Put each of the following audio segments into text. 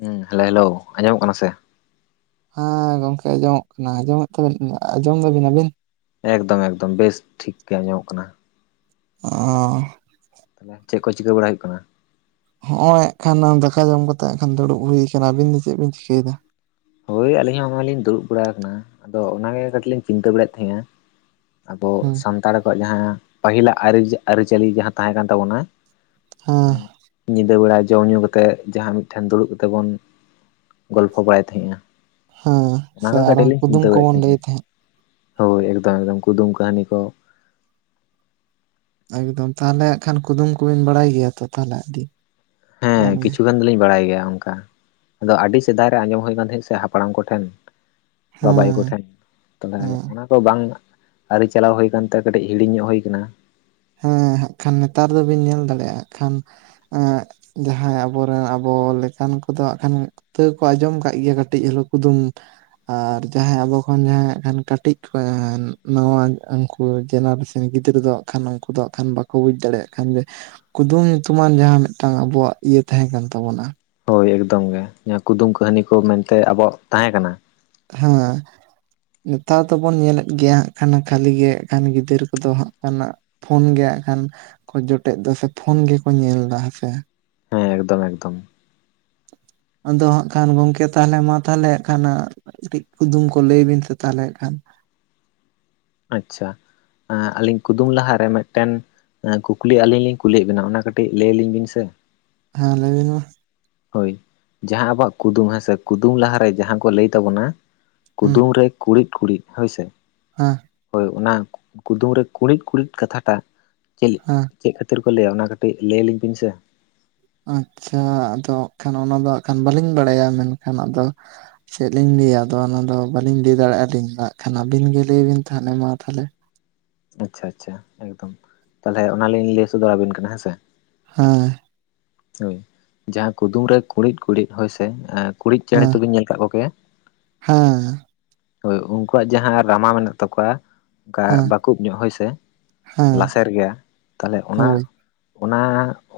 ᱦᱮᱸ hello hello ᱟᱸᱡᱚᱢᱚᱜ ᱠᱟᱱᱟ ᱥᱮ᱾ ᱦᱮᱸ ᱜᱚᱝᱠᱮ ᱟᱸᱡᱚᱢᱚᱜ ᱠᱟᱱᱟ ᱟᱸᱡᱚᱢᱮᱫ ᱛᱟᱹᱵᱤᱱᱟ, ᱟᱸᱡᱚᱢ ᱫᱟᱹᱵᱤᱱ ᱟᱹᱵᱤᱱ? ᱮᱠᱫᱚᱢ ᱮᱠᱫᱚᱢ ᱵᱮᱥ ᱴᱷᱤᱠ ᱜᱮ ᱟᱸᱡᱚᱢᱚᱜ ᱠᱟᱱᱟ᱾ ᱚᱸᱻ᱾ ᱛᱟᱦᱚᱞᱮ ᱪᱮᱜ ᱠᱚ ᱪᱤᱠᱟᱹ ᱵᱟᱲᱟᱭ ᱦᱩᱭᱩᱜ ᱠᱟᱱᱟ? ᱦᱚᱸᱜ-ᱚᱸᱭ ᱮᱸ ᱠᱷᱟᱱ ᱫᱟᱠᱟ ᱡᱚᱢ ᱠᱟᱛᱮᱜ ᱮᱠᱷᱟᱱ ᱫᱩᱲᱩᱵ ᱦᱩᱭ ᱟᱠᱟᱱᱟ, ᱟᱹᱵᱤᱱ ᱫᱚ ᱪᱮᱜ ᱵᱤᱱ ᱪᱤᱠᱟᱹᱭ ᱫᱟ? ᱦᱳᱭ ᱟᱹᱞᱤᱧ ᱦᱚᱸᱜ-ᱚᱭ ᱞᱤᱧ ᱫᱩᱲᱩᱵ ᱵᱟᱲᱟ ᱟᱠᱟᱱᱟ ᱟᱫᱚ ᱚᱱᱟ ᱜᱮ ᱠᱟᱹᱴᱤᱡ ᱞᱤᱧ ᱪᱤᱱᱛᱟᱹ ᱵᱟᱲᱟᱭᱮᱜ ᱛᱮᱦᱮᱸᱜ-ᱟ᱾ ᱟᱫᱚ ᱦᱩᱸ ᱥᱟᱱᱛᱟᱲ ᱠᱚᱣᱟᱜ ᱡᱟᱦᱟᱸ ᱯᱟᱹᱦᱤᱞᱟᱜ ᱟᱨᱤ ᱟᱨᱤᱪᱟᱹᱞᱤ ᱡᱟᱦᱟᱸ ᱛᱟᱦᱮᱸ ᱠᱟᱱ ᱛᱟᱵᱚᱱᱟᱼᱼ ᱦᱮᱸ᱾ ᱧᱤᱫᱟᱹ ᱵᱮᱲᱟ ᱡᱚᱢ ᱧᱩ ᱠᱟᱛᱮᱜ ᱡᱟᱦᱟᱸ ᱢᱤᱫ ᱴᱷᱮᱱ ᱫᱩᱲᱩᱵ ᱠᱟᱛᱮᱜ ᱵᱚᱱ ᱜᱚᱞᱯᱷᱚ ᱵᱟᱲᱟᱭ ᱛᱮᱦᱮᱸᱜ-ᱟ᱾ ᱦᱮᱸ ᱚᱱᱟ ᱥᱮ ᱠᱚ ᱠᱟᱹᱴᱤᱡ ᱟᱨᱦᱚᱸ ᱞᱤᱧ ᱠᱩᱫᱩᱢ ᱪᱤᱱᱛᱟᱹ ᱵᱟᱲᱟᱭᱮᱜ ᱠᱚᱵᱚᱱ ᱞᱟᱹᱭ ᱛᱮᱦᱮᱸᱜ-ᱟ ᱛᱟᱦᱮᱸᱫ ᱦᱳᱭ ᱮᱠᱫᱚᱢ ᱮᱠᱫᱚᱢ ᱠᱩᱫᱩᱢ ᱠᱟᱹᱦᱱᱤ ᱠᱚ᱾ ᱮᱠᱫᱚᱢ ᱛᱟᱦᱚᱞᱮ ᱟᱸᱜ ᱠᱷᱟᱱ ᱠᱩᱫᱩᱢ ᱠᱩᱵᱤᱱ ᱵᱟᱲᱟᱭ ᱜᱮᱭᱟ ᱛᱚ ᱛᱟᱦᱚᱞᱮ ᱟᱹᱰᱤᱼᱼ ᱦᱮᱸ ᱠᱤᱪᱷᱩ ᱜᱟᱱ ᱫᱩᱞᱤᱧ ᱵᱟᱲᱟᱭ ᱜᱮᱭᱟ ᱚᱝᱠᱟ ᱟᱫᱚ ᱟᱰᱤ ᱥᱮᱫᱟᱭ ᱨᱮ ᱟᱸᱡᱚᱢ ᱦᱩᱭ ᱠᱟᱱ ᱛᱟᱦᱮᱸᱜ-ᱟ ᱥᱮ ᱦᱟᱯᱲᱟᱢ ᱠᱚ ᱴᱷᱮᱱ᱾ ᱵᱟᱵᱟ ᱭᱳ ᱦᱮᱸ ᱠᱚᱴᱷᱮᱱ ᱛᱟᱦᱞᱮ ᱚᱱᱟ ᱠᱚ ᱵᱟᱝᱼᱼ ᱟᱹᱣᱨᱤ ᱪᱟᱞᱟᱣ ᱦᱩᱭ ᱟᱠᱟᱱ ᱛᱮ ᱠᱟᱹᱴᱤᱡ ᱦᱤᱲᱤᱧ ᱧᱚᱜ ᱦᱩᱭ ᱠᱟᱱᱟ᱾ ᱦᱮᱸ ᱦᱟᱸᱜ ᱠᱷᱟᱱ ᱱᱮᱛᱟᱨ ᱫᱚ ᱵᱤᱱ ᱧᱮᱞ ᱫᱟᱲᱮᱜ ᱟᱸᱜ ᱠᱷᱟᱱ ᱮᱸᱜᱼᱼ ᱡᱟᱦᱟᱸᱭ ᱟᱵᱚ ᱨᱮᱱ ᱟᱵᱚ ᱞᱮᱠᱟᱱ ᱠᱚᱫᱚ ᱦᱟᱸᱜ ᱠᱷᱟᱱᱼᱼ ᱛᱟᱹᱣ ᱠᱚ ᱟᱸᱡᱚᱢ ᱠᱟᱜ ᱜᱮᱭᱟ ᱠᱟᱹᱴᱤᱡ ᱦᱳᱞᱳ ᱠᱩᱫᱩᱢ᱾ ᱟᱨ ᱡᱟᱦᱟᱸᱭ ᱟᱵᱚ ᱠᱷᱚᱱ ᱡᱟᱦᱟᱸᱭ ᱦᱟᱸᱜ ᱠᱷᱟᱱ ᱠᱟᱹᱴᱤᱡ ᱠᱩ ᱟᱸᱻ ᱱᱚᱣᱟ‌ ᱚᱧ ᱚᱱᱠᱩᱼᱼ ᱠᱩ ᱡᱮᱱᱟᱨᱮᱥᱮᱱ ᱜᱤᱫᱽᱨᱟᱹ ᱫᱚ ᱦᱟᱸᱜ ᱠᱷᱟᱱ ᱩᱱᱠᱩ ᱫᱚ ᱦᱟᱸᱜ ᱠᱷᱟᱱ ᱵᱟᱠᱚ ᱵᱩᱡᱽ ᱫᱟᱲᱮᱭᱟᱜ ᱠᱷᱟᱱ ᱡᱮᱼᱼ ᱠᱩᱫᱩᱢ ᱧᱩᱛᱩᱢᱟᱱ ᱡᱟᱦᱟᱸ ᱢᱤᱫᱴᱟᱝ ᱟᱵᱚᱣᱟᱜ ᱤᱭᱟᱹ ᱛᱟᱦᱮᱸ ᱠᱟᱱ ᱛᱟᱵᱚᱱᱟ᱾ ᱦᱳᱭ ᱮᱠᱫᱚᱢ ᱜᱮ ᱧᱟ ᱠᱩᱫᱩᱢ ᱠᱟᱹᱦᱱᱤ ᱠᱚ ᱢᱮᱱᱛᱮ ᱟᱵᱚᱣᱟᱜ ᱛᱟᱦᱮᱸ ᱠᱟᱱᱟ᱾ ᱦᱮᱸ᱾ ᱱᱮᱛᱟᱨ ᱫᱚᱵᱚᱱ ᱧᱮᱞᱮᱫ ᱜᱮᱭᱟ ᱦᱟᱸᱜ ᱠᱷᱟᱱ ᱠᱷᱟᱹᱞᱤ ᱜᱮ ᱦᱟᱸᱜ ᱠᱷᱟᱱ ᱜᱤᱫᱟᱹᱨ ᱠᱚᱫᱚ ᱦᱟᱸᱜ ᱠᱷᱟᱱᱟᱜ ᱼᱼ ᱯᱷᱳᱱ ᱜᱮ ᱦᱟᱸᱜ ᱠᱷᱟᱱ ᱠᱚ ᱡᱚᱴᱮᱜ ᱫᱟ ᱥᱮ ᱯᱷᱳᱱ ᱜᱮᱠᱚ ᱧᱮᱞ ᱫᱟ ᱦᱮᱸ ᱥᱮ᱾ ᱦᱮᱸ ᱮᱠᱫᱚᱢ ᱮᱠᱫᱚᱢ᱾ ᱟᱫᱚ ᱦᱟᱸᱜ ᱠᱷᱟᱱ ᱜᱚᱝᱠᱮ ᱛᱟᱦᱚᱞᱮ ᱢᱟ ᱛᱟᱦᱚᱞᱮ ᱦᱟᱸᱜ ᱠᱷᱟᱱᱼᱼ ᱠᱟᱹᱴᱤᱡ ᱠᱩᱫᱩᱢ ᱠᱚ ᱞᱟᱹᱭ ᱵᱤᱱ ᱥᱮ ᱛᱟᱦᱞᱮ ᱮᱸᱠᱷᱟᱱᱼᱼ ᱟᱪᱪᱷᱟ ᱟᱸᱻ ᱟᱹᱞᱤᱧ ᱠᱩᱫᱩᱢ ᱞᱟᱦᱟ ᱨᱮ ᱢᱤᱫᱴᱮᱱ ᱮᱸ ᱠᱩᱠᱞᱤ ᱟᱹᱞᱤᱧ ᱞᱤᱧ ᱠᱩᱞᱤ ᱭᱮᱜ ᱵᱮᱱᱟ ᱚᱱᱟ ᱠᱟᱹᱴᱤᱡ ᱞᱟᱹᱭ ᱞᱤᱧ ᱵᱤᱱ ᱥᱮ᱾ ᱦᱮᱸ ᱞᱟᱹᱭ ᱵᱤᱱ ᱢᱟ᱾ ᱦᱳᱭ ᱡᱟᱦᱟᱸ ᱟᱵᱚᱣᱟᱜ ᱠᱩᱫᱩᱢ ᱦᱮᱸ ᱥᱮ ᱠᱩᱫᱩᱢ ᱞᱟᱦᱟᱱᱨᱮ ᱡᱟᱦᱟᱸ ᱠᱚ ᱞᱟᱹᱭ ᱛᱟᱵᱚᱱᱟ ᱦᱩᱸ ᱠᱩᱫᱩᱢ ᱨᱮᱼᱼ ᱠᱩᱲᱤᱫ ᱠᱩᱲᱤᱫ ᱦᱚᱭ ᱥᱮᱼᱼ ᱦᱮᱸ᱾ ᱦᱳᱭ ᱚᱱᱟ ᱠᱩᱫᱩᱢ ᱨᱮ ᱠᱩᱬᱤᱫ ᱠᱩᱬᱤᱫ ᱠᱟᱛᱷᱟ ᱴᱟᱜ ᱪᱮᱜᱼᱼ ᱦᱮᱸ ᱪᱮᱜ ᱠᱷᱟᱹᱛᱤᱨ ᱠᱚ ᱞᱟᱹᱭᱟ ᱚᱱᱟ ᱠᱟᱹᱴᱤᱡ ᱞᱟᱹᱭ ᱞᱤᱧ ᱵᱤᱱ ᱥᱮ? ᱟᱸᱪᱪᱷᱟ ᱟᱫᱚ ᱦᱟᱸᱜ ᱠᱷᱟᱱ ᱚᱱᱟ ᱫᱚ ᱦᱟᱸᱜ ᱠᱷᱟᱱ ᱵᱟᱞᱤᱧ ᱵᱟᱲᱟᱭᱟ ᱢᱮᱱᱠᱷᱟᱱ ᱟᱫᱚᱼᱼ ᱪᱮᱜ ᱞᱤᱧ ᱞᱟᱹᱭᱟ ᱟᱫᱚ ᱚᱱᱟ ᱫᱚ ᱵᱟᱞᱤᱧ ᱞᱟᱹᱭ ᱫᱟᱲᱮᱭᱟᱜ-ᱟ ᱟᱹᱞᱤᱧ ᱫᱚ ᱦᱟᱸᱜ ᱠᱷᱟᱱ ᱟᱵᱤᱱ ᱜᱮ ᱞᱟᱹᱭ ᱵᱤᱱ ᱛᱟᱦᱚᱞᱮ ᱢᱟ ᱛᱟᱦᱚᱞᱮ᱾ ᱟᱪᱪᱷᱟ ᱟᱪᱪᱷᱟ ᱮᱠᱫᱚᱢ ᱛᱟᱞᱦᱮ ᱚᱱᱟ ᱞᱤᱧ ᱞᱟᱹᱭ ᱥᱚᱫᱚᱨᱟ ᱵᱤᱱ ᱠᱟᱱᱟ ᱦᱮᱸ ᱥᱮ᱾ ᱦᱮᱸ᱾ ᱦᱳᱭ ᱡᱟᱦᱟᱸ ᱠᱩᱫᱩᱢ ᱨᱮ ᱠᱩᱬᱤᱫ ᱠᱩᱬᱤᱫ ᱦᱳᱭ ᱥᱮ ᱮᱸᱫᱼᱼ ᱠᱩᱬᱤᱫ ᱪᱮᱬᱮ ᱦᱮᱸ ᱛᱚ ᱵᱤᱱ ᱧᱮᱞ ᱠᱟᱜ ᱠᱚ ᱜᱮᱭᱟ? ᱦᱮᱸ ᱦᱳᱭ ᱩᱱᱠᱩᱣᱟᱜ ᱡᱟᱦᱟᱸ ᱨᱟᱢᱟ ᱢᱮᱱᱟᱜ ᱛᱟᱠᱚᱣᱟᱼᱼ ᱚᱱᱠᱟ ᱦᱮᱸ ᱵᱟᱠᱩᱵ ᱧᱚᱜ ᱦᱳᱭ ᱥᱮ ᱦᱮᱸ ᱞᱟᱥᱮᱨ ᱜᱮᱭᱟ᱾ ᱛᱟᱦᱚᱞᱮ ᱚᱱᱟ ᱦᱳᱭ ᱚᱱᱟ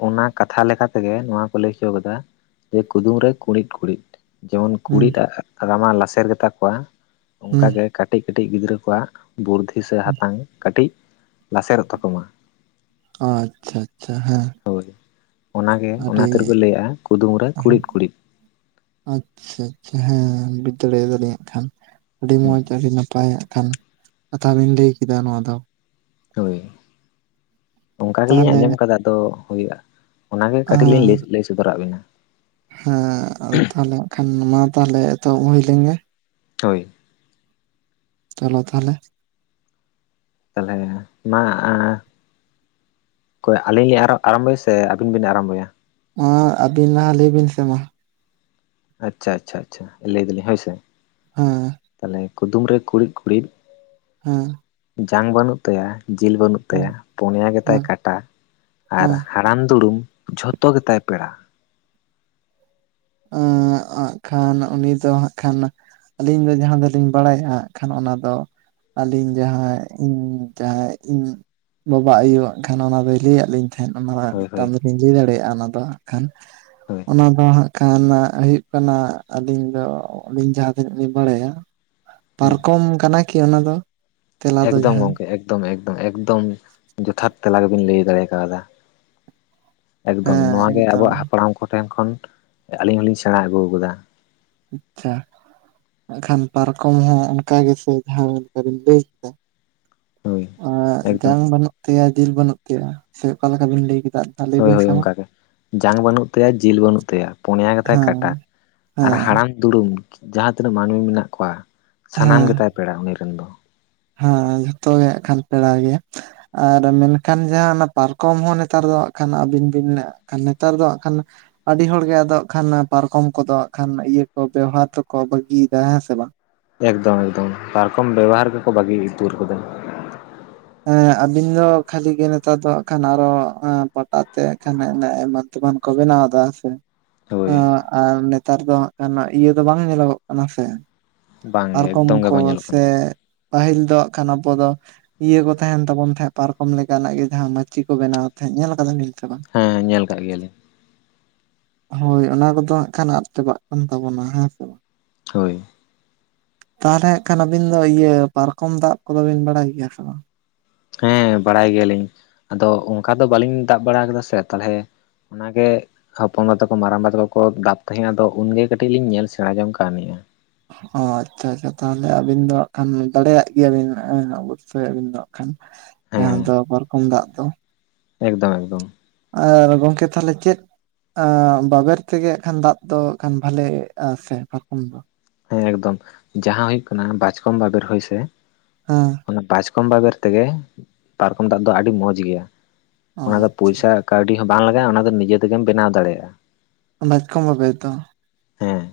ᱚᱱᱟ ᱠᱟ ᱛᱷᱟ ᱞᱮᱠᱟ ᱞᱮᱠᱟ ᱛᱮᱜᱮ ᱱᱚᱣᱟ ᱠᱚ ᱞᱟᱹᱭ ᱦᱚᱪᱚ ᱠᱟᱫᱟ ᱡᱮ ᱠᱩᱫᱩᱢ ᱨᱮ ᱠᱩᱬᱤᱫ ᱠᱩᱬᱤᱫ᱾ ᱡᱮᱢᱚᱱ ᱦᱩᱸ ᱠᱩᱲᱤᱫᱟᱜ ᱨᱟᱢᱟ ᱞᱟᱥᱮᱨ ᱜᱮᱛᱟ ᱠᱚᱣᱟ ᱦᱩᱸ ᱚᱱᱠᱟᱜᱮ ᱠᱟᱹᱴᱤᱡ ᱠᱟᱹᱴᱤᱡ ᱜᱤᱫᱽᱨᱟᱹ ᱠᱚᱣᱟᱜ ᱵᱩᱨᱫᱷᱤ ᱥᱮ ᱦᱩᱸ ᱦᱟᱛᱟᱝ ᱠᱟᱹᱴᱤᱡ ᱞᱟᱥᱮᱨᱚᱜ ᱛᱟᱠᱚᱢᱟ᱾ ᱟᱪᱪᱷᱟ ᱟᱪᱪᱷᱟ ᱦᱮᱸ᱾ ᱦᱳᱭ ᱚᱱᱟᱜᱮ ᱚᱱᱟ ᱟᱹᱰᱤ ᱛᱮᱨᱮ ᱠᱚ ᱞᱟᱹᱭᱟᱜᱼᱟ ᱠᱩᱫᱩᱢ ᱨᱮ ᱦᱮᱸ ᱠᱩᱬᱤᱫ ᱠᱩᱬᱤᱫ᱾ ᱟᱪᱪᱷᱟ ᱟᱪᱪᱷᱟ ᱦᱮᱸᱦᱮᱸ ᱵᱩᱡᱽ ᱫᱟᱲᱮᱭᱟᱫᱟ ᱞᱤᱧ ᱦᱟᱹᱜ ᱠᱷᱟᱱ᱾ ᱟᱹᱰᱤ ᱢᱚᱸᱡᱽ ᱟᱹᱰᱤ ᱱᱟᱯᱟᱭᱟᱜ ᱠᱟᱱ ᱠᱟᱛᱷᱟ ᱵᱤᱱ ᱞᱟᱹᱭ ᱠᱮᱫᱟ ᱱᱚᱣᱟ ᱫᱚ᱾ ᱦᱳᱭ ᱚᱱᱠᱟ ᱜᱮᱞᱤᱧ ᱛᱟᱦᱚᱞᱮ ᱟᱸᱡᱚᱢ ᱦᱮᱸ ᱠᱟᱫᱟ ᱛᱚ ᱦᱳᱭᱳᱜᱼᱟ᱾ ᱚᱱᱟ ᱜᱮ ᱠᱟᱹᱴᱤᱡ ᱞᱤᱧ ᱞᱮ ᱞᱮᱭ ᱥᱚᱫᱚᱨᱟᱜ ᱵᱤᱱᱟ᱾ ᱦᱮᱸ ᱟᱫᱚ ᱛᱟᱦᱚᱞᱮ ᱠᱷᱟᱱ ᱢᱟ ᱛᱟᱦᱚᱞᱮ ᱮᱛᱚᱦᱚᱵ ᱦᱳᱭ ᱞᱮᱱ ᱜᱮ᱾ ᱦᱳᱭ ᱪᱚᱞᱚ ᱛᱟᱦᱚᱞᱮ᱾ ᱛᱟᱦᱚᱞᱮ ᱢᱟ ᱟᱹᱞᱤᱧ ᱞᱤᱧ ᱟᱨ ᱟᱨᱚ ᱟᱨᱟᱢᱵᱚᱭᱟ ᱥᱮ ᱟᱹᱵᱤᱱ ᱵᱤᱱ ᱟᱨᱟᱢᱵᱚᱭᱟ ᱢᱟ ᱟᱹᱵᱤᱱ ᱞᱟᱦᱟ ᱞᱟᱹᱭ ᱵᱤᱱ ᱥᱮ ᱢᱟ ᱟᱪᱪᱷᱟ ᱪᱷᱟ ᱪᱷᱟ ᱞᱟᱹᱭ ᱫᱟᱞᱤᱧ ᱦᱳᱭᱥᱮ ᱛᱟᱦᱚᱞᱮ ᱠᱩᱫᱩᱢ ᱨᱮ ᱠᱩᱲᱤᱫ ᱠᱩᱲᱤᱫ ᱦᱩᱸ ᱡᱟᱝ ᱵᱟᱹᱱᱩᱜ ᱛᱟᱭᱟ ᱡᱤᱞ ᱵᱟᱹᱱᱩᱜ ᱦᱮᱸ ᱛᱟᱭᱟ ᱯᱳᱱᱭᱟ ᱜᱮᱛᱟᱭ ᱦᱮᱸ ᱠᱟᱴᱟ ᱟᱨ ᱦᱮᱸ ᱦᱟᱲᱟᱢ ᱫᱩᱲᱩᱢ ᱡᱷᱚᱛᱚ ᱜᱮᱛᱟᱭ ᱯᱮᱲᱟ ᱦᱩᱸ ᱠᱷᱟᱱ [inaudible] ᱩᱱᱤ ᱫᱚ ᱦᱟᱸᱜ ᱠᱷᱟᱱ ᱟᱹᱞᱤᱧ ᱫᱚ ᱡᱟᱦᱟᱸ ᱫᱚᱞᱤᱧ ᱵᱟᱲᱟᱭᱟᱜ ᱠᱷᱟᱱ ᱚᱱᱟ ᱫᱚ ᱟᱹᱞᱤᱧ ᱡᱟᱦᱟᱸᱭ ᱤᱧ ᱡᱟᱦᱟᱸᱭ ᱤᱧᱤᱜ ᱵᱟᱵᱟ ᱟᱭᱳᱣᱟᱜ ᱠᱷᱟᱱ ᱚᱱᱟ ᱫᱚᱭ ᱞᱟᱹᱭᱟ ᱞᱤᱧ ᱛᱟᱦᱮᱸᱫ ᱚᱱᱟ ᱨᱮ ᱟᱨ ᱦᱳᱭ ᱦᱳᱭ ᱢᱤᱴᱟᱱ ᱫᱚᱞᱤᱧ ᱞᱟᱹᱭ ᱫᱟᱲᱮᱭᱟᱜᱼᱟ ᱚᱱᱟ ᱫᱚ ᱦᱟᱸᱜ ᱠᱷᱟᱱ ᱦᱳᱭ ᱚᱱᱟ ᱫᱚ ᱦᱟᱸᱜ ᱠᱷᱟᱱ ᱦᱩᱭᱩᱜ ᱠᱟᱱᱟ ᱟᱹᱞᱤᱧ ᱫᱚ ᱟᱹᱞᱤᱧ ᱡᱟᱦᱟᱸ ᱛᱤᱱᱟᱹᱜ ᱞᱤᱧ ᱵᱟᱲᱟᱭᱟ ᱦᱮᱸ ᱯᱟᱨᱠᱚᱢ ᱠᱟᱱᱟ ᱠᱤ ᱚᱱᱟ ᱫᱚ ᱛᱮᱞᱟ ᱫᱚ ᱮᱠᱫᱚᱢ ᱡᱟᱦᱟᱸ ᱜᱚᱝᱠᱮ ᱮᱠᱫᱚᱢ ᱮᱠᱫᱚᱢ ᱮᱠᱫᱚᱢ ᱡᱚᱛᱷᱟᱛ ᱛᱮᱞᱟ ᱜᱮᱵᱤᱱ ᱞᱟᱹᱭ ᱫᱟᱲᱮ ᱠᱟᱣᱫᱟ ᱮᱠᱫᱚᱢ ᱦᱮᱸ ᱱᱚᱣᱟ ᱜᱮ ᱮᱠᱫᱚᱢ ᱟᱵᱚᱣᱟᱜ ᱦᱟᱯᱲᱟᱢ ᱠᱚᱴᱷᱮᱱ ᱠᱷᱚᱱ ᱟᱹᱞᱤᱧ ᱦᱚᱞᱤᱧ ᱥᱮᱬᱟ ᱟᱹᱜᱩ ᱟᱠᱟᱫᱟ ᱟᱪᱪᱷᱟ ᱮᱠᱷᱟᱱ ᱯᱟᱨᱠᱚᱢ ᱦᱚᱸ ᱚᱱᱠᱟ ᱜᱮᱥᱮ ᱡᱟᱦᱟᱸ ᱚᱱᱠᱟᱞᱤᱱ ᱞᱟᱹᱭ ᱠᱮᱫᱟ ᱦᱳᱭ ᱮᱠᱫᱚᱢ ᱡᱟᱝ ᱵᱟᱹᱱᱩᱜ ᱛᱟᱭᱟ ᱡᱤᱞ ᱵᱟᱹᱱᱩᱜ ᱛᱟᱭᱟ ᱥᱮ ᱚᱠᱟ ᱞᱮᱠᱟ ᱵᱤᱱ ᱞᱟᱹᱭ ᱠᱮᱫᱟ ᱟᱨ ᱞᱟᱹᱭ ᱦᱳᱭ ᱵᱤᱱ ᱦᱳᱭ ᱥᱮ ᱢᱟ ᱚᱱᱠᱟ ᱜᱮ ᱡᱟᱝ ᱵᱟᱹᱱᱩᱜ ᱛᱟᱭᱟ ᱡᱤᱞ ᱵᱟᱹᱱᱩᱜ ᱛᱟᱭᱟ ᱯᱳᱱᱮᱭᱟ ᱜᱮᱛᱟᱭ ᱦᱮᱸ ᱠᱟᱴᱟ ᱟᱨ ᱦᱮᱸ ᱦᱟᱲᱟᱢ ᱫᱩᱲᱩᱢ ᱡᱟᱦᱟᱸ ᱛᱤᱱᱟᱹᱜ ᱢᱟᱹᱱᱢᱤ ᱢᱮᱱᱟᱜ ᱠᱚᱣᱟ ᱥᱟᱱᱟᱢ ᱦᱮᱸ ᱜᱮᱛᱟᱭ ᱯᱮᱲᱟ ᱩᱱᱤ ᱨᱤᱱ ᱫᱚ ᱦᱮᱸ ᱡᱷᱚᱛᱚ ᱜᱮ ᱦᱟᱸᱜ ᱠᱷᱟᱱ ᱯᱮᱲᱟ ᱜᱮ ᱟᱨ ᱢᱮᱱᱠᱷᱟᱱ ᱡᱟᱦᱟᱸ ᱚᱱᱟ ᱯᱟᱨᱠᱚᱢ ᱦᱚᱸ ᱱᱮᱛᱟᱨ ᱫᱚ ᱦᱟᱸᱜ ᱠᱷᱟᱱ ᱟᱹᱵᱤᱱ ᱵᱤᱱ ᱱᱮᱛᱟᱨ ᱫᱚ ᱦᱟᱸᱜ ᱠᱷᱟᱱ ᱟᱹᱰᱤ ᱦᱚᱲᱜᱮ ᱟᱫᱚ ᱠᱷᱟᱱ ᱯᱟᱨᱠᱚᱢ ᱠᱚᱫᱚ ᱠᱷᱟᱱ ᱤᱭᱟᱹ ᱠᱚ ᱵᱮᱣᱦᱟᱨ ᱫᱚᱠᱚ ᱵᱟᱹᱜᱤᱭᱮᱫᱟ ᱦᱮᱸ ᱥᱮ ᱵᱟᱝ ᱮᱠᱫᱚᱢ ᱮᱠᱫᱚᱢ ᱯᱟᱨᱠᱚᱢ ᱵᱮᱵᱚᱦᱟᱨ ᱜᱮᱠᱚ ᱵᱟᱹᱜᱤ ᱩᱛᱟᱹᱨ ᱟᱠᱟᱫᱟ ᱦᱮᱸ ᱟᱵᱤᱱ ᱫᱚ ᱠᱷᱟᱹᱞᱤ ᱜᱮ ᱱᱮᱛᱟᱨ ᱫᱚ ᱠᱷᱟᱱ ᱟᱨᱚ ᱯᱟᱴᱟ ᱛᱮ ᱮᱢᱟᱱ ᱢᱟᱱ ᱠᱚ ᱵᱮᱱᱟᱣ ᱫᱟ ᱥᱮ ᱟᱸ ᱦᱳᱭ ᱟᱨ ᱱᱮᱛᱟᱨ ᱫᱚ ᱦᱟᱸᱜ ᱠᱷᱟᱱ ᱤᱭᱟᱹ ᱫᱚ ᱵᱟᱝ ᱧᱮᱞᱚᱜᱚ ᱠᱟᱱᱟ ᱥᱮ ᱵᱟᱝᱜᱮ ᱯᱟᱨᱠᱚᱢ ᱮᱠᱫᱚᱢ ᱜᱮ ᱠᱚ ᱵᱟᱝ ᱧᱮᱞᱚᱜ ᱠᱟᱱᱟ ᱥᱮ ᱯᱟᱹᱦᱤᱞ ᱫᱚ ᱠᱷᱟᱱ ᱟᱵᱚ ᱫᱚ ᱤᱭᱟᱹ ᱠᱚ ᱛᱟᱦᱮᱱ ᱛᱟᱵᱚᱱ ᱛᱟᱦᱮᱸᱜ ᱯᱟᱨᱠᱚᱢ ᱞᱮᱠᱟᱱᱟᱜ ᱜᱮ ᱡᱟᱦᱟᱸ ᱢᱟᱹᱪᱤ ᱠᱚ ᱵᱮᱱᱟᱣ ᱛᱟᱦᱮᱸᱫ ᱧᱮᱞ ᱟᱠᱟᱫᱟ ᱵᱤᱱ ᱵᱟᱝ ᱦᱮᱸ ᱧᱮᱞ ᱠᱟᱜ ᱜᱮᱭᱟ ᱞᱤᱧ ᱦᱳᱭ ᱚᱱᱟ ᱠᱚᱫᱚ ᱦᱟᱸᱜ ᱠᱷᱟᱱ ᱟᱫ ᱪᱟᱵᱟᱜ ᱠᱟᱱ ᱛᱟᱵᱚᱱᱟ ᱦᱮᱸ ᱥᱮ ᱦᱳᱭ ᱛᱟᱦᱚᱞᱮ ᱦᱟᱸᱜ ᱠᱷᱟᱱ ᱟᱹᱵᱤᱱ ᱫᱚ ᱤᱭᱟᱹ ᱯᱟᱨᱠᱚᱢ ᱫᱟᱜᱽ ᱠᱚᱫᱚ ᱵᱤᱱ ᱵᱟᱰᱟᱭ ᱜᱮᱭᱟ ᱥᱮ ᱵᱟᱝ? ᱦᱮᱸ ᱵᱟᱲᱟᱭ ᱜᱮᱭᱟᱞᱤᱧ ᱟᱫᱚ ᱚᱱᱠᱟ ᱫᱚ ᱵᱟᱹᱞᱤᱧ ᱫᱟᱜᱽ ᱵᱟᱲᱟ ᱟᱠᱟᱫᱟ ᱥᱮ ᱛᱟᱦᱚᱞᱮ ᱚᱱᱟᱜᱮ ᱦᱟᱯᱟᱱ ᱵᱟ ᱛᱟᱠᱚ ᱢᱟᱨᱟᱝᱵᱟ ᱛᱟᱠᱚ ᱠᱚ ᱜᱟᱵ ᱛᱟᱦᱮᱸᱱ ᱟᱫᱚ ᱩᱱᱜᱮ ᱠᱟᱹᱴᱤᱡ ᱞᱤᱧ ᱧᱮᱞ ᱥᱮᱲᱟ ᱡᱚᱝ ᱠᱟᱱᱜᱮᱭᱟ ᱚ ᱟᱪᱪᱷᱟ ᱟᱪᱪᱷᱟ ᱛᱟᱦᱚᱞᱮ ᱟᱹᱵᱤᱱ ᱫᱚ ᱦᱟᱜ ᱠᱷᱟᱱ ᱫᱟᱲᱮᱭᱟᱜ ᱜᱮᱭᱟ ᱵᱤᱱ ᱚᱵᱚᱥᱳᱭ ᱟᱵᱤᱱ ᱫᱚ ᱠᱷᱟᱱ ᱡᱟᱦᱟᱸ ᱫᱚ ᱦᱮᱸ ᱯᱟᱨᱠᱚᱢ ᱫᱟᱜ ᱫᱚ ᱮᱠᱫᱚᱢ ᱮᱠᱫᱚᱢ ᱟᱨ ᱜᱚᱝᱠᱮ ᱛᱟᱦᱚᱞᱮ ᱪᱮᱫ ᱵᱟᱵᱮᱨ ᱛᱮᱜᱮ ᱦᱟᱜ ᱠᱷᱟᱱ ᱫᱟᱜ ᱫᱚ ᱵᱷᱟᱞᱮ ᱟ ᱥᱮ ᱯᱟᱨᱠᱚᱢ ᱫᱚ ᱦᱮᱸ ᱮᱠᱫᱚᱢ ᱡᱟᱦᱟᱸ ᱦᱩᱭᱩᱜ ᱠᱟᱱᱟ ᱵᱟᱪᱠᱚᱢ ᱵᱟᱵᱮᱨ ᱦᱚᱭ ᱥᱮ ᱦᱩᱸ ᱚᱱᱟ ᱵᱟᱪᱠᱚᱢ ᱵᱟᱵᱮᱨ ᱛᱮᱜᱮ ᱯᱟᱨᱠᱚᱢ ᱫᱟᱜ ᱫᱚ ᱟᱹᱰᱤ ᱢᱚᱡᱽ ᱜᱮᱭᱟ ᱚ ᱚᱱᱟ ᱫᱚ ᱟᱪᱪᱷᱟ ᱯᱩᱭᱥᱟ ᱠᱟᱹᱣᱰᱤ ᱦᱚᱸ ᱵᱟᱝ ᱞᱟᱜᱟᱜᱼᱟ ᱚᱱᱟ ᱫᱚ ᱱᱤᱡᱮ ᱛᱮᱜᱮᱢ ᱵᱮᱱᱟᱣ ᱫᱟᱲᱮᱭᱟᱜᱼᱟ ᱵᱟᱪᱠᱚᱢ ᱵᱟᱵᱮ ᱛᱚ ᱦᱮᱸ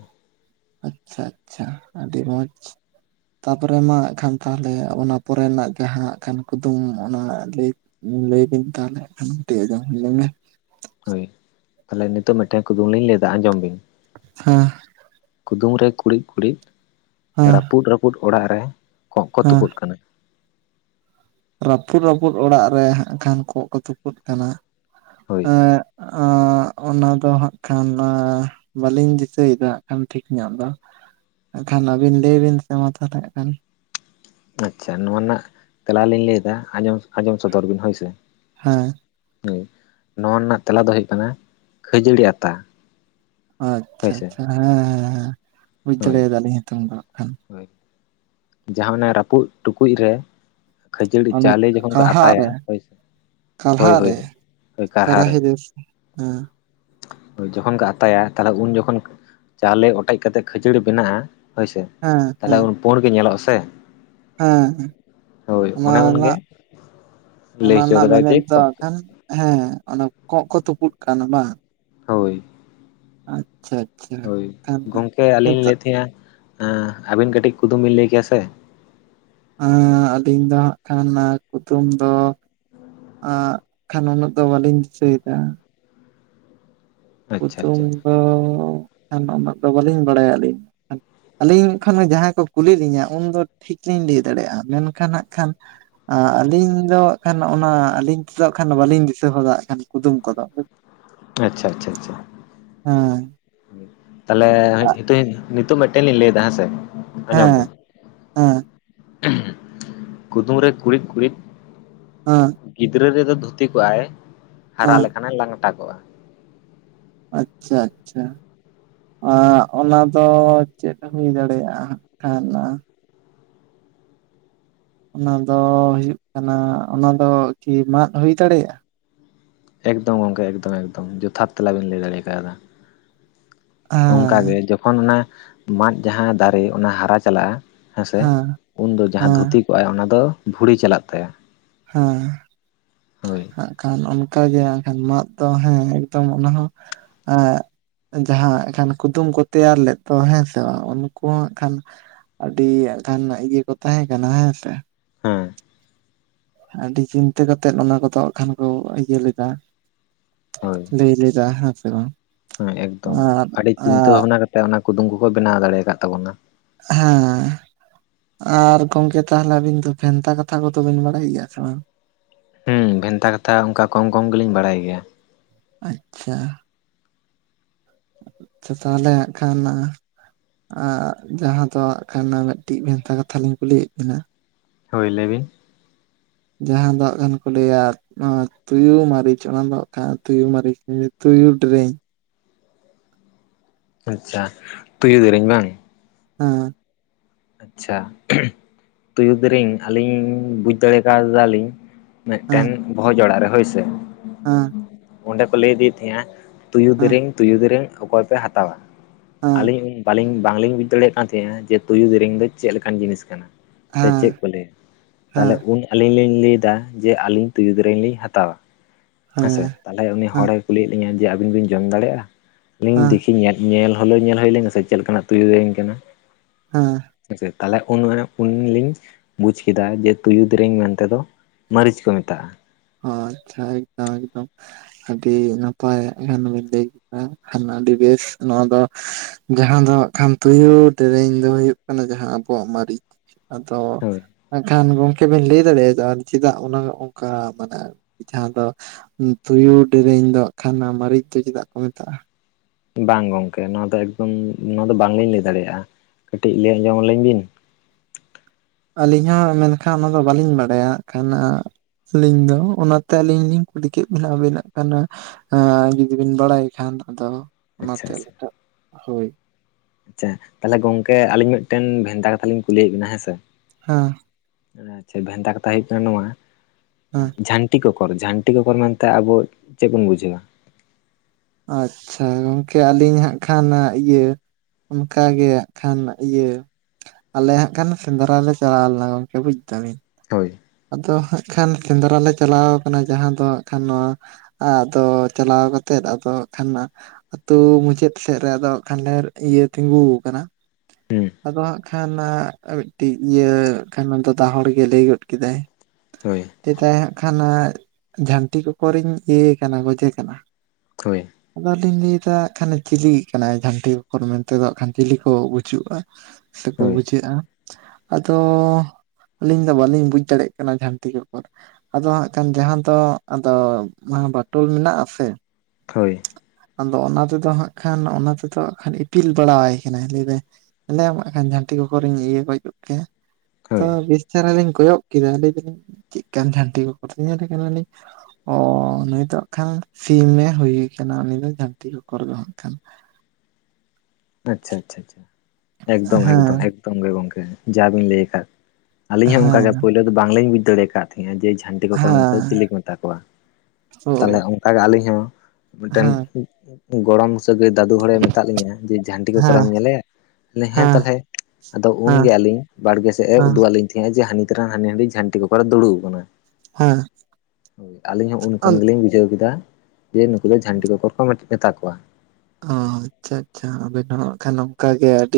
ᱟᱪᱪᱷᱟ ᱟᱪᱪᱷᱟ ᱟᱹᱰᱤ ᱢᱚᱡᱽ ᱛᱟᱯᱚᱨᱮ ᱢᱟ ᱦᱟᱜ ᱠᱷᱟᱱ ᱛᱟᱦᱚᱞᱮ ᱚᱱᱟ ᱯᱚᱨᱮᱱᱟᱜ ᱡᱟᱦᱟᱸ ᱦᱟᱸᱜ ᱠᱷᱟᱱ ᱠᱩᱫᱩᱢ ᱚᱱᱟ ᱞᱟᱹᱭ ᱞᱟᱹᱭ ᱵᱤᱱ ᱛᱟᱦᱚᱞᱮ ᱴᱷᱤᱠ ᱟᱡᱚᱢ ᱦᱩᱭ ᱞᱮᱜᱮ ᱦᱳᱭ ᱛᱟᱦᱚᱞᱮ ᱱᱤᱛᱚᱜ ᱢᱤᱫᱴᱮᱱ ᱠᱩᱫᱩᱢ ᱞᱤᱧ ᱞᱟᱹᱭᱮᱫᱟ ᱟᱸᱡᱚᱢ ᱵᱤᱱ ᱦᱮᱸ ᱠᱩᱫᱩᱢ ᱨᱮ ᱠᱩᱲᱤᱫᱼ ᱠᱩᱲᱤᱫ ᱦᱮᱸ ᱨᱟᱹᱯᱩᱫ ᱨᱟᱹᱯᱩᱫ ᱚᱲᱟᱜ ᱨᱮ ᱠᱚᱸᱜ ᱠᱚ ᱦᱮᱸ ᱛᱩᱯᱩᱫ ᱠᱟᱱᱟ ᱨᱟᱹᱯᱩᱫ ᱨᱟᱹᱯᱩᱫ ᱚᱲᱟᱜ ᱨᱮ ᱦᱟᱸᱜ ᱠᱷᱟᱱ ᱠᱚᱸᱜ ᱠᱚ ᱛᱩᱯᱩᱫ ᱠᱟᱱᱟ ᱦᱳᱭ [inaudible] ᱚᱱᱟ ᱫᱚ ᱦᱟᱸᱜ ᱠᱷᱟᱱ ᱵᱟᱹᱞᱤᱧ ᱫᱤᱥᱟᱹᱭᱫᱟ ᱦᱟᱸᱜ ᱠᱷᱟᱱ ᱴᱷᱤᱠ ᱧᱚᱜ ᱫᱚ ᱮᱠᱷᱟᱱ ᱟᱹᱵᱤᱱ ᱞᱟᱹᱭ ᱵᱤᱱ ᱥᱮ ᱢᱟ ᱛᱟᱦᱚᱞᱮ ᱮᱜ ᱠᱷᱟᱱ ᱟᱪᱪᱷᱟ ᱱᱚᱣᱟ ᱨᱮᱱᱟᱜ ᱛᱮᱞᱟ ᱞᱤᱧ ᱞᱟᱹᱭᱫᱟ ᱟᱸᱚᱢ ᱟᱸᱡᱚᱢ ᱥᱚᱫᱚᱨ ᱵᱤᱱ ᱦᱳᱭᱥᱮ ᱦᱮᱸ ᱦᱩ ᱱᱚᱣᱟ ᱨᱮᱱᱟᱜ ᱛᱮᱞᱟ ᱫᱚ ᱦᱩᱭᱩᱜ ᱠᱟᱱᱟ ᱠᱷᱟᱹᱡᱟᱹᱲᱤ ᱟᱛᱟ ᱦᱳᱭ ᱟᱪᱪᱷᱟ ᱥᱮ ᱟᱪᱪᱷᱟ ᱦᱮᱸᱦᱮᱸ ᱵᱩᱡ ᱦᱳᱭ ᱫᱟᱲᱮᱭᱟ ᱫᱟᱞᱤᱧ ᱱᱤᱛᱚᱝ ᱫᱚ ᱦᱟᱜ ᱠᱷᱟᱱ ᱦᱳᱭ ᱡᱟᱦᱟᱸ ᱚᱱᱮ ᱨᱟᱹᱯᱩᱫ ᱴᱩᱠᱩᱡ ᱨᱮ ᱠᱷᱟᱹᱡᱟᱹᱲᱤ ᱚᱱᱮ ᱪᱟᱣᱞᱮ ᱡᱚᱠᱷᱚᱱ ᱠᱚ ᱠᱟᱨᱦᱟᱜ ᱟᱛᱟᱭᱟ ᱨᱮ ᱦᱳᱭ ᱦᱳᱭ ᱠᱟᱞᱦᱟᱜ ᱨᱮ ᱦᱳᱭ ᱠᱟᱨᱦᱟ ᱨᱮ ᱠᱟᱨᱟᱦᱤᱨᱤ ᱥᱮ ᱡᱚᱠᱷᱚᱱ ᱠᱚ ᱟᱛᱟᱭᱟ ᱛᱟᱦᱞᱮ ᱩᱱ ᱡᱚᱠᱷᱚᱱ ᱪᱟᱣᱞᱮ ᱚᱴᱮᱡ ᱠᱟᱛᱮᱫ ᱠᱷᱟᱹᱡᱟᱹᱲᱤ ᱵᱮᱱᱟᱜᱼᱟ ᱦᱳᱭᱥᱮ ᱦᱮᱸ ᱛᱟᱦᱞᱮ ᱦᱮᱸ ᱩᱱ ᱯᱩᱲ ᱜᱮ ᱧᱮᱞᱚᱜ ᱟᱥᱮ ᱦᱮᱸ ᱚᱱᱟ ᱩᱱᱜᱮ ᱨᱮᱱᱟᱜ ᱞᱟᱹᱭ ᱚᱱᱟ ᱦᱚᱪᱚ ᱨᱮᱱᱟᱜ ᱠᱟᱫᱟ ᱡᱮ ᱢᱮᱱᱮᱫ ᱫᱚ ᱮᱠᱷᱟᱱ ᱦᱮᱸ ᱚᱱᱟ ᱠᱚᱸᱜ ᱠᱚ ᱛᱩᱯᱩᱫ ᱠᱟᱱᱟ ᱵᱟᱝ ᱦᱳᱭ ᱟᱪᱪᱷᱟ ᱟᱪᱷᱟ ᱟᱪᱷᱟ ᱦᱳᱭ ᱜᱚᱝᱠᱮ ᱟᱹᱞᱤᱧ ᱞᱤᱧ ᱞᱟᱹᱭᱮᱫ ᱛᱟᱦᱮᱸᱱᱟ ᱟᱹᱵᱤᱱ ᱠᱟᱹᱴᱤᱡ ᱠᱩᱫᱩᱢ ᱵᱤᱱ ᱞᱟᱹᱭ ᱠᱮᱭᱟ ᱥᱮ ᱟᱹᱞᱤᱧ ᱫᱚ ᱦᱟᱸᱜ ᱠᱷᱟᱱ ᱠᱩᱫᱩᱢ ᱫᱚ ᱠᱷᱟᱱ ᱩᱱᱟᱹᱜ ᱫᱚ ᱵᱟᱹᱞᱤᱧ ᱫᱤᱥᱟᱹᱭᱫᱟ ᱟᱪᱪᱷᱟ ᱠᱩᱫᱩᱢ [inaudible] ᱠᱟᱱ ᱩᱱᱟᱹᱜ ᱫᱚ ᱵᱟᱹᱞᱤᱧ ᱵᱟᱲᱟᱭ ᱟᱞᱤᱧ ᱟᱹᱞᱤᱧ ᱠᱷᱚᱱ ᱡᱟᱦᱟᱸᱭ ᱠᱚ ᱠᱩᱞᱤ ᱞᱤᱧᱟ ᱩᱱᱫᱚ ᱴᱷᱤᱠ ᱞᱤᱧ ᱞᱟᱹᱭ ᱫᱟᱲᱮᱭᱟᱜᱼᱟ ᱢᱮᱱᱠᱷᱟᱱ ᱦᱟᱸᱜ ᱠᱷᱟᱱ ᱟᱹᱞᱤᱧ ᱫᱚ ᱦᱟᱜ ᱠᱷᱟᱱ ᱚᱱᱟ ᱟᱹᱞᱤᱧ ᱛᱮᱫᱚ ᱦᱟᱜ ᱠᱷᱟᱱ ᱵᱟᱹᱞᱤᱧ ᱫᱤᱥᱟᱹ ᱦᱚᱫᱟᱜ ᱠᱷᱟᱱ ᱠᱩᱫᱩᱢ ᱠᱚᱫᱚ ᱟᱪᱪᱷᱟ ᱟᱪᱪᱷᱟ ᱟᱪᱪᱷᱟ ᱦᱮᱸ ᱛᱟᱦᱚᱞᱮ ᱱᱤᱛᱚᱜ ᱢᱤᱫᱴᱮᱱ ᱞᱤᱧ ᱞᱟᱹᱭᱫᱟ ᱦᱮᱸᱥᱮ ᱟᱸᱡᱚᱢ ᱵᱤᱱ ᱦᱮᱸ ᱠᱩᱫᱩᱢ ᱨᱮ ᱠᱩᱬᱤᱫ ᱠᱩᱬᱤᱫ ᱦᱮᱸ ᱜᱤᱫᱽᱨᱟᱹ ᱨᱮᱫᱚ ᱫᱷᱩᱛᱤ ᱠᱚᱜᱼ ᱟᱭ ᱦᱟᱨᱟ ᱦᱮᱸ ᱞᱮᱠᱷᱟᱱᱮ ᱞᱟᱝᱴᱟ ᱠᱚᱜᱼᱟ ᱟᱪᱪᱷᱟ ᱟᱪᱪᱷᱟ ᱾ ᱚᱱᱟ ᱫᱚ ᱪᱮᱫ ᱮᱢ ᱦᱩᱭ ᱫᱟᱲᱮᱭᱟᱜᱼᱟ ᱛᱟᱦᱮᱱᱟ‌? ᱚᱱᱟ ᱫᱚ ᱦᱩᱭᱩᱜ ᱠᱟᱱᱟ ᱚᱱᱟ ᱫᱚ ᱠᱤ ᱢᱟᱫ ᱦᱩᱭ ᱫᱟᱲᱮᱭᱟᱜᱼᱟ? ᱮᱠᱫᱚᱢ ᱜᱚᱢᱠᱮ ᱮᱠᱫᱚᱢ ᱮᱠᱫᱚᱢ ᱡᱚᱛᱷᱟᱛ ᱛᱮᱞᱟᱵᱮᱱ ᱞᱟᱹᱭ ᱫᱟᱲᱮ ᱠᱟᱣᱫᱟ ᱾ ᱚᱱᱠᱟᱜᱮ ᱦᱮᱸ ᱡᱚᱠᱷᱚᱱ ᱚᱱᱟ ᱢᱟᱫ ᱡᱟᱦᱟᱸ ᱫᱟᱨᱮ ᱚᱱᱟ ᱦᱟᱨᱟ ᱪᱟᱞᱟᱜᱼᱟ ᱾ ᱦᱮᱸᱥᱮ ᱦᱮᱸ ᱩᱱᱫᱚ ᱡᱟᱦᱟᱸ ᱦᱮᱸ ᱫᱷᱩᱛᱤ ᱠᱚᱜᱼᱟᱭ ᱚᱱᱟ ᱫᱚ ᱵᱷᱩᱲᱤ ᱪᱟᱞᱟᱜ ᱛᱟᱭᱟ ᱾ ᱦᱮᱸ ᱠᱷᱟᱱ ᱚᱱᱠᱟᱜᱮ ᱠᱷᱟᱱ ᱢᱟᱫ ᱫᱚ ᱦᱮᱸ ᱮᱠᱫᱚᱢ ᱚᱱᱟ ᱦᱚᱸ ᱮ ᱡᱟᱦᱟᱸ ᱮᱜ ᱠᱷᱟᱱ ᱠᱩᱫᱩᱢ ᱠᱚ ᱛᱮᱭᱟᱨ ᱞᱮᱫ ᱫᱚᱚᱦᱮᱸ ᱥᱮ ᱵᱟᱝ ᱩᱱᱠᱩ ᱦᱚᱸ ᱦᱜ ᱠᱷᱟᱱ, ᱟᱹᱰᱤ ᱟᱸᱜ ᱜᱟᱱ ᱤᱭᱟᱹ ᱠᱚ ᱛᱟᱦᱮᱸ ᱠᱟᱱᱟ ᱦᱮᱸ ᱥᱮ, ᱦᱮᱸ ᱟᱹᱰᱤ ᱪᱤᱱᱛᱟᱹ ᱠᱟᱛᱮᱫ ᱚᱱᱟ ᱠᱚᱫᱚ ᱦᱜ ᱠᱷᱟᱱ ᱠᱚ ᱤᱭᱟᱹ ᱞᱮᱫᱟ ᱾ ᱦᱳᱭ ᱞᱟᱹᱭ ᱞᱮᱫᱟ ᱦᱮ ᱥᱮ ᱵᱟᱝ, ᱦᱮᱸ ᱮᱠᱫᱚᱢ ᱟᱨ ᱟᱹᱰᱤ ᱪᱤᱱᱛᱟᱹ ᱟᱨ ᱵᱷᱟᱵᱽᱱᱟ ᱠᱟᱛᱮᱫ ᱚᱱᱟ ᱠᱩᱫᱩᱢ ᱠᱚᱠᱚ ᱵᱮᱱᱟᱣ ᱫᱟᱲᱮ ᱟᱠᱟᱫ ᱛᱟᱵᱚᱱᱟ‌ ᱾ ᱦᱮᱸ ᱟᱨ ᱜᱚᱢᱠᱮ ᱛᱟᱦᱚᱞᱮ ᱟᱵᱤᱱ ᱫᱚ ᱵᱷᱮᱱᱛᱟ ᱠᱟᱛᱷᱟ ᱠᱚᱫᱚ ᱵᱤᱱ ᱵᱟᱲᱟᱭ ᱜᱮᱭᱟ ᱥᱮ ᱵᱟᱝ? ᱦᱸ ᱵᱷᱮᱱᱛᱟ ᱠᱟᱛᱷᱟ ᱚᱱᱠᱟ ᱠᱚᱢ ᱠᱚᱢ ᱜᱮᱞᱤᱧ ᱵᱟᱲᱟᱭ ᱜᱮᱭᱟ ᱾ ᱟᱪᱪᱷᱟ ᱾ ᱛᱟᱦᱚᱞᱮ ᱦᱟᱸᱜ ᱠᱷᱟᱱ ᱟᱨ ᱡᱟᱦᱟᱸ ᱫᱚ ᱠᱷᱟᱱ ᱢᱤᱫᱴᱤᱡ ᱵᱷᱮᱱᱛᱟ ᱠᱟᱛᱷᱟ ᱞᱤᱧ ᱠᱩᱞᱤᱭᱮᱫ ᱵᱤᱱᱟ᱾ ᱦᱳᱭ ᱞᱟᱹᱭ ᱵᱤᱱ ᱾ ᱡᱟᱦᱟᱸ ᱫᱚ ᱦᱟᱸᱜ ᱠᱷᱟᱱ ᱠᱚ ᱞᱟᱹᱭᱟ‌ ᱱᱚᱣᱟ ᱛᱩᱭᱩ ᱢᱟᱹᱨᱤᱪ ᱚᱱᱟᱫᱚ [unintelligible] ᱛᱩᱭᱩ ᱢᱟᱹᱨᱤᱪ ᱛᱩᱭᱩ ᱰᱮᱨᱮᱧ ᱟᱪᱪᱷᱟ, ᱛᱩᱭᱩ ᱫᱮᱨᱮᱧ ᱵᱟᱝ? ᱦᱮᱸ᱾ ᱟᱪᱪᱷᱟ, ᱛᱩᱭᱩ ᱫᱮᱨᱮᱧ ᱟᱹᱞᱤᱧ ᱵᱩᱡᱽ ᱫᱟᱲᱮ ᱠᱟᱣᱫᱟᱞᱤᱧ ᱢᱤᱫᱴᱮᱱ ᱦᱮᱸ ᱵᱷᱚᱡᱽ ᱚᱲᱟᱜ ᱨᱮ ᱦᱳᱭ ᱥᱮ ᱦᱮᱸ ᱚᱸᱰᱮ ᱠᱚ ᱞᱟᱹᱭ ᱤᱫᱤᱭᱮᱫ ᱛᱟᱦᱮᱸᱱᱟ ᱛᱩᱭᱩ ᱦᱮᱸ ᱫᱮᱨᱮᱧ, ᱛᱩᱭᱩ ᱫᱮᱨᱮᱧ ᱚᱠᱚᱭ ᱯᱮ ᱦᱟᱛᱟᱣᱟ? ᱦᱮᱸ ᱟᱹᱞᱤᱧ ᱵᱟᱞᱤᱝ ᱵᱟᱝᱞᱤᱧ ᱵᱩᱡᱽ ᱫᱟᱲᱮᱭᱟᱜ ᱠᱟᱱ ᱛᱟᱦᱮᱸᱱᱟ ᱡᱮ ᱛᱩᱭᱩ ᱫᱮᱨᱮᱧ ᱫᱚ ᱪᱮᱫ ᱞᱮᱠᱟᱱ ᱡᱤᱱᱤᱥ ᱠᱟᱱᱟ! ᱥᱮ ᱪᱮᱫ ᱦᱮᱸ ᱠᱚ ᱞᱟᱹᱭᱟ ᱛᱟᱦᱚᱞᱮ ᱦᱮᱸ ᱩᱱ ᱟᱹᱞᱤᱧ ᱞᱤᱧ ᱞᱟᱹᱭ ᱮᱫᱟ ᱡᱮ ᱟᱹᱞᱤᱧ ᱛᱩᱭᱩ ᱫᱮᱨᱮᱧ ᱞᱤᱧ ᱦᱟᱛᱟᱣᱟ ᱦᱮᱸᱥᱮ ᱦᱮᱸ ᱛᱟᱦᱚᱞᱮ ᱩᱱᱤ ᱦᱮᱸ ᱦᱚᱲᱮ ᱠᱩᱞᱤᱭᱮᱫ ᱞᱤᱧᱟᱹ ᱡᱮ ᱟᱹᱵᱤᱱ ᱵᱤᱱ ᱡᱚᱢ ᱫᱟᱲᱮᱭᱟᱜᱼᱟ ᱾ ᱟᱹᱞᱤᱧ ᱫᱮ ᱦᱮᱸ ᱧᱮᱞ ᱧᱮᱞ ᱦᱚᱞᱚ ᱧᱮᱞ ᱦᱩᱭ ᱞᱮᱱ ᱜᱮ ᱥᱮ ᱪᱮᱫ ᱞᱮᱠᱟᱱᱟᱜ ᱛᱩᱭᱩ ᱫᱮᱨᱮᱧ ᱠᱟᱱᱟ ᱾ ᱦᱮᱸ᱾ ᱦᱮᱸᱥᱮ ᱛᱟᱦᱚᱞᱮ ᱩᱱ ᱩᱱ ᱞᱤᱧ ᱵᱩᱡᱽ ᱠᱮᱫᱟ ᱡᱮ ᱛᱩᱭᱩ ᱫᱮᱨᱮᱧ ᱢᱮᱱᱛᱮ ᱫᱚ ᱢᱟᱹᱨᱤᱪ ᱠᱚ ᱢᱮᱛᱟᱜᱼᱟ ᱾ ᱦᱚᱸ ᱟᱪᱪᱷᱟ ᱮᱠᱫᱚᱢ ᱮᱠᱫᱚᱢ ᱾ ᱟᱹᱰᱤ ᱱᱟᱯᱟᱭ ᱠᱷᱟᱱ ᱵᱤᱱ ᱞᱟᱹᱭ ᱠᱮᱫᱟ ᱠᱷᱟᱱ ᱟᱹᱰᱤ ᱵᱮᱹᱥ ᱱᱚᱣᱟ ᱫᱚ ᱾ ᱡᱟᱦᱟᱸ ᱫᱚ ᱦᱟᱸᱜ ᱠᱷᱟᱱ ᱛᱩᱭᱩ ᱫᱮᱨᱮᱧ ᱫᱚ ᱦᱩᱭᱩᱜ ᱠᱟᱱᱟ ᱡᱟᱦᱟᱸ ᱟᱵᱚᱣᱟᱜ ᱢᱟᱹᱨᱤᱪ ᱾ ᱟᱫᱚ ᱦᱳᱭ ᱮᱠᱷᱟᱱ ᱜᱚᱝᱠᱮ ᱵᱮᱱ ᱞᱟᱹᱭ ᱫᱟᱲᱮᱭᱟᱜᱼᱟ ᱪᱮᱫᱟᱜ ᱚᱱᱟ ᱚᱱᱠᱟ? ᱢᱟᱱᱮ ᱡᱟᱦᱟᱸ ᱫᱚ ᱛᱩᱭᱩ ᱰᱮᱨᱮᱧ ᱫᱚ ᱠᱷᱟᱱ ᱢᱟᱹᱨᱤᱪ ᱫᱚ ᱪᱮᱫᱟᱜ ᱠᱚ ᱢᱮᱛᱟᱜᱼᱟ? ᱵᱟᱝ ᱜᱚᱝᱠᱮ ᱱᱚᱣᱟ ᱫᱚ ᱮᱠᱫᱚᱢ ᱱᱚᱣᱟ ᱫᱚ ᱵᱟᱝᱞᱤᱧ ᱞᱟᱹᱭ ᱫᱟᱲᱮᱭᱟᱜᱼᱟ ᱾ ᱠᱟᱹᱴᱤᱡ ᱞᱟᱹᱭ ᱟᱸᱡᱚᱢ ᱟᱹᱞᱤᱧ ᱵᱤᱱ ᱾ ᱟᱹᱞᱤᱧ ᱦᱚᱸ ᱢᱮᱱᱠᱷᱟᱱ ᱚᱱᱟᱫᱚ ᱵᱟᱹᱞᱤᱧ ᱵᱟᱲᱟᱭᱟ ᱠᱷᱟᱱ᱾ ᱟᱹᱞᱤᱧ ᱫᱚ ᱚᱱᱟᱛᱮ ᱟᱹᱞᱤᱧ ᱞᱤᱧ ᱠᱩᱞᱤ ᱠᱮᱫ ᱵᱤᱱᱟ ᱟᱵᱤᱱᱟᱜ ᱠᱟᱱᱟ ᱟᱸᱻ ᱡᱩᱫᱤ ᱵᱤᱱ ᱵᱟᱲᱟᱭ ᱠᱷᱟᱱ ᱟᱫᱚ ᱟᱪᱪᱷᱟ ᱚᱱᱟᱛᱮ ᱟᱪᱪᱷᱟ [unintelligible] ᱦᱳᱭ ᱾ ᱟᱪᱪᱷᱟ ᱛᱟᱦᱚᱞᱮ ᱜᱚᱝᱠᱮ ᱟᱹᱞᱤᱧ ᱢᱤᱫᱴᱮᱱ ᱵᱷᱮᱱᱛᱟ ᱠᱟᱛᱷᱟ ᱞᱤᱧ ᱠᱩᱞᱤᱭᱮᱫ ᱵᱤᱱᱟ ᱦᱮᱸ ᱥᱮ? ᱦᱮᱸ ᱟᱪᱪᱷᱟ ᱵᱷᱮᱱᱛᱟ ᱠᱟᱛᱷᱟ ᱦᱩᱭᱩᱜ ᱠᱟᱱᱟ ᱱᱚᱣᱟ, ᱦᱮᱸ ᱡᱷᱟᱱᱴᱤ ᱠᱚᱠᱚᱨ, ᱡᱷᱟᱱᱴᱤ ᱠᱚᱠᱚᱨ ᱢᱮᱱᱛᱮ ᱟᱵᱚ ᱪᱮᱫ ᱵᱚᱱ ᱵᱩᱡᱷᱟᱹᱣᱟ? ᱟᱪᱪᱷᱟ, ᱜᱚᱝᱠᱮ ᱟᱹᱞᱤᱧ ᱦᱟᱸᱜ ᱠᱷᱟᱱ ᱤᱭᱟᱹ ᱚᱱᱠᱟ ᱜᱮ ᱟᱜ ᱠᱷᱟᱱ ᱤᱭᱟᱹ, ᱟᱞᱮ ᱦᱟᱸᱜ ᱠᱷᱟᱱ ᱥᱮᱸᱫᱽᱨᱟ ᱞᱮ ᱪᱟᱞᱟᱣ ᱞᱮᱱᱟ ᱜᱚᱝᱠᱮ ᱵᱩᱡᱽ ᱫᱟᱵᱤᱱ᱾ ᱦᱳᱭ ᱟᱫᱚ ᱦᱟᱸᱜ ᱠᱷᱟᱱ ᱥᱮᱸᱫᱽᱨᱟ ᱞᱮ ᱪᱟᱞᱟᱣ ᱠᱟᱱᱟ ᱡᱟᱦᱟᱸ ᱫᱚ ᱦᱟᱸᱜ ᱠᱷᱟᱱ ᱱᱚᱣᱟ ᱟᱫᱚ ᱪᱟᱞᱟᱣ ᱠᱟᱛᱮᱫ ᱟᱫᱚ ᱦᱟᱸᱜ ᱠᱷᱟᱱ [unintelligible] ᱟᱹᱛᱩᱻ ᱢᱩᱪᱟᱹᱫ ᱥᱮᱫ ᱨᱮ ᱟᱫᱚ ᱠᱷᱟᱱ ᱤᱭᱟᱹ ᱛᱤᱸᱜᱩ ᱠᱟᱱᱟ, ᱦᱩᱸ ᱟᱫᱚ ᱦᱟᱸᱜ ᱠᱷᱟᱱ ᱢᱤᱫᱴᱤᱡ ᱤᱭᱟᱹ ᱠᱷᱟᱱ ᱫᱟᱫᱟ ᱦᱚᱲ ᱜᱮ ᱞᱟᱹᱭ ᱜᱚᱫ ᱠᱤᱫᱟᱭ ᱦᱳᱭ [unintelligible] ᱦᱟᱸᱜ ᱠᱷᱟᱱ ᱡᱷᱟᱱᱴᱤ ᱠᱚᱠᱚᱨᱤᱧ ᱤᱭᱟᱹᱭᱮ ᱠᱟᱱᱟ ᱜᱚᱡᱮ ᱠᱟᱱᱟ᱾ ᱦᱳᱭ ᱟᱫᱚ ᱞᱤᱧ ᱞᱟᱹᱭᱮᱫᱟ ᱠᱷᱟᱱ ᱪᱤᱞᱤ ᱠᱟᱱᱟᱭ? ᱡᱷᱟᱱᱴᱤ ᱠᱚᱠᱚᱨ ᱢᱮᱱᱛᱮ ᱫᱚ ᱦᱟᱸᱜ ᱠᱷᱟᱱ ᱪᱤᱞᱤ ᱠᱚ ᱵᱩᱡᱷᱩᱜ-ᱟ? ᱥᱮᱠᱚ ᱦᱳᱭ ᱵᱩᱡᱷᱟᱹᱜᱼᱟ ᱟᱫᱚ ᱟᱹᱞᱤᱧ ᱫᱚ ᱵᱟᱹᱞᱤᱧ ᱵᱩᱡ ᱫᱟᱲᱮᱭᱟᱜ ᱠᱟᱱᱟ ᱡᱷᱟᱱᱴᱤ ᱠᱚᱠᱚᱨ ᱟᱫᱚ ᱦᱟᱜ ᱠᱷᱟᱱ ᱡᱟᱦᱟᱸ ᱫᱚ ᱟᱫᱚ ᱵᱟᱴᱳᱞ ᱢᱮᱱᱟᱜ-ᱟ ᱥᱮ ᱦᱳᱭ ᱟᱫᱚ ᱚᱱᱟ ᱛᱮᱫᱚ ᱦᱟᱸᱜ ᱠᱷᱟᱱ ᱚᱱᱟ ᱛᱮᱫᱚ ᱦᱟ ᱠᱷᱟᱱ ᱤᱯᱤᱞ ᱵᱟᱲᱟᱣᱟᱭ ᱠᱟᱱᱟᱭ ᱞᱟᱹᱭ ᱫᱟᱭ ᱧᱮᱞᱮ ᱭᱟᱢ ᱟᱠᱷᱟᱱ ᱡᱷᱟᱹᱱᱴᱤ ᱠᱚᱠᱚᱚᱨᱤᱧ ᱤᱭᱟᱹ ᱜᱚᱡ ᱜᱚᱫ ᱠᱟᱭᱟ ᱟᱫᱚ ᱦᱳᱭ ᱵᱮᱥ ᱪᱮᱦᱨᱟ ᱞᱤᱧ ᱠᱚᱭᱚᱜ ᱠᱮᱫᱟ ᱟᱹᱞᱤᱧ ᱫᱚᱞᱤᱧ ᱪᱮᱫᱠ ᱡᱷᱟᱹᱱᱴᱤ ᱠᱚᱠᱚ ᱧᱮᱞᱮ ᱠᱟᱱᱟᱞᱤᱧ ᱚ ᱱᱩᱤᱫᱚ ᱠᱷᱟᱱ ᱥᱤᱢᱮ ᱦᱩᱤ ᱠᱟᱱᱟ ᱩᱱᱤ ᱫᱚ ᱡᱷᱟᱹᱱᱴᱤ ᱠᱚᱠᱚᱨ ᱫᱚ ᱦᱟᱸᱜ ᱠᱷᱟᱱ ᱟᱪᱪᱷᱟ ᱟᱪᱪᱷᱟ ᱪᱷᱟ ᱮᱠᱫᱚᱢ ᱦᱮᱸ ᱮᱠᱫᱚᱢ ᱮᱠᱫᱚᱢ ᱜᱮ ᱜᱚᱢᱠᱮ ᱡᱟ ᱵᱤᱱ ᱞᱟᱹᱭ ᱠᱟᱫ ᱟᱹᱞᱤᱧ ᱦᱚᱸ ᱚᱱᱠᱟ ᱦᱮᱸ ᱜᱮ ᱯᱳᱭᱞᱳ ᱫᱚ ᱵᱟᱝᱞᱤᱧ ᱵᱩᱡ ᱫᱟᱲᱮᱭᱟᱠᱟᱫ ᱛᱟᱦᱮᱸᱫ ᱡᱮ ᱡᱷᱟᱱ [unintelligible] ᱠᱚᱠᱚ ᱢᱮᱱᱛᱮ ᱦᱮᱸ ᱪᱤᱞᱤ ᱠᱚ ᱢᱮᱛᱟ ᱠᱚᱣᱟ ᱦᱳᱭ ᱛᱟᱦᱚᱞᱮ ᱚᱱᱠᱟᱜᱮ ᱟᱹᱞᱤᱧ ᱦᱚᱸ ᱢᱤᱫᱴᱟᱱ ᱦᱮᱸ ᱜᱚᱲᱚᱢ ᱥᱟᱹᱜᱟᱹᱭ ᱫᱟᱹᱫᱩ ᱦᱚᱲᱮ ᱢᱮᱛᱟᱜ ᱞᱤᱧᱟᱹ ᱡᱮ ᱡᱷᱟᱹᱱᱴᱤ ᱠᱚᱠᱚᱨ ᱦᱮᱸ ᱮᱢ ᱧᱮᱞᱮᱭᱟ ᱦᱮᱸ ᱛᱟᱦᱚᱞᱮ ᱟᱫᱚ ᱩᱱᱜᱮ ᱦᱮᱸ ᱟᱹᱞᱤᱧ ᱵᱟᱲᱜᱮ ᱥᱮᱫ ᱮ ᱩᱫᱩᱜ ᱟᱹᱞᱤᱧ ᱛᱮ ᱡᱮ ᱦᱟᱹᱱᱤ ᱛᱟᱨᱟ ᱦᱟᱹᱱᱤ ᱦᱺᱰᱤ ᱡᱷᱟᱹᱱᱴᱤ ᱠᱚᱠᱚᱨᱮ ᱫᱩᱲᱩᱵ ᱟᱠᱟᱱᱟ ᱦᱮᱸ ᱦᱳᱭ ᱟᱹᱞᱤᱧ ᱦᱚᱸ ᱩᱱ ᱠᱷᱚᱱ ᱦᱮᱸ ᱜᱮᱞᱤᱧ ᱵᱩᱡᱷᱟᱹᱣ ᱠᱮᱫᱟ ᱡᱮ ᱱᱩᱠᱩ ᱫᱚ ᱡᱷᱟᱹᱱᱴᱤ ᱠᱚ ᱠᱚ ᱠᱚ ᱢᱮᱛᱟ ᱠᱚᱣᱟ ᱚ ᱟᱪᱪᱷᱟ ᱟᱪᱪᱷᱟ ᱟᱵᱮᱱ ᱦᱚᱸ ᱠᱷᱟᱱ ᱱᱚᱚᱱᱠᱟ ᱜᱮ ᱟᱹᱰᱤ